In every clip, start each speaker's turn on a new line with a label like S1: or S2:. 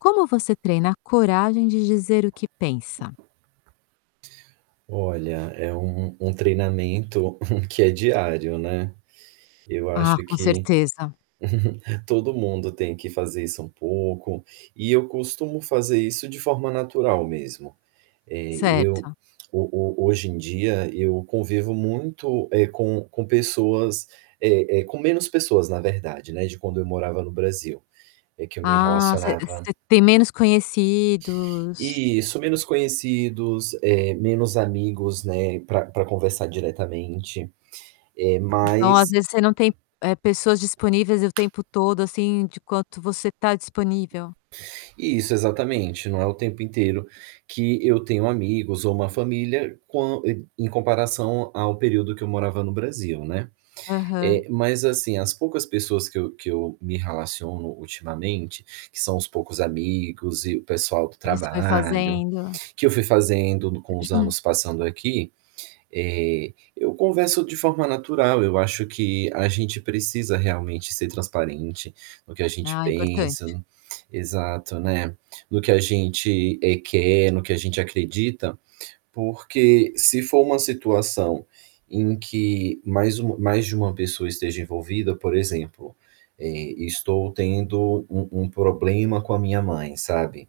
S1: Como você treina a coragem de dizer o que pensa?
S2: Olha, é um um treinamento que é diário, né. Eu
S1: Ah,
S2: acho
S1: com
S2: que
S1: certeza.
S2: todo mundo tem que fazer isso um pouco. E eu costumo fazer isso de forma natural mesmo. Eh, eu
S1: Certo.
S2: ho ho hoje em dia, eu convivo muito, eh, com com pessoas eh, eh, com menos pessoas na verdade, né, de quando eu morava no Brasil, é que eu me
S1: Ah, você
S2: relacionava
S1: você tem menos conhecidos.
S2: Isso, menos conhecidos, eh, menos amigos, né, pra pra conversar diretamente. Eh,
S1: Então às
S2: mas
S1: vezes você não tem, eh, pessoas disponíveis o tempo todo, assim, de quanto você tá disponível?
S2: Isso, exatamente, não é o tempo inteiro que eu tenho amigos ou uma família, quão em em comparação ao período que eu morava no Brasil, né.
S1: Aham.
S2: Eh, mas assim, as poucas pessoas que eu que eu me relaciono ultimamente, que são os poucos amigos e o pessoal do
S1: O que você vai
S2: trabalho,
S1: fazendo.
S2: que eu fui fazendo com os anos passando aqui, eh, eu converso de forma natural. Eu acho que a gente precisa realmente ser transparente no que a gente
S1: Ah, importante.
S2: pensa. Exato, né, no que a gente, eh, quer, no que a gente acredita, porque se for uma situação em que mais uma mais de uma pessoa esteja envolvida, por exemplo, eh, estou tendo um um problema com a minha mãe, sabe.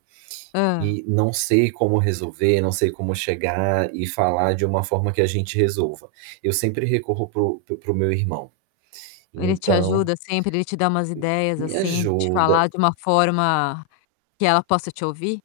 S1: Hã.
S2: E não sei como resolver, não sei como chegar e falar de uma forma que a gente resolva. Eu sempre recorro para o para o para o meu irmão.
S1: Ele te
S2: Então
S1: ajuda sempre, ele te dá umas ideias,
S2: Me
S1: assim, de te
S2: ajuda.
S1: falar de uma forma que ela possa te ouvir?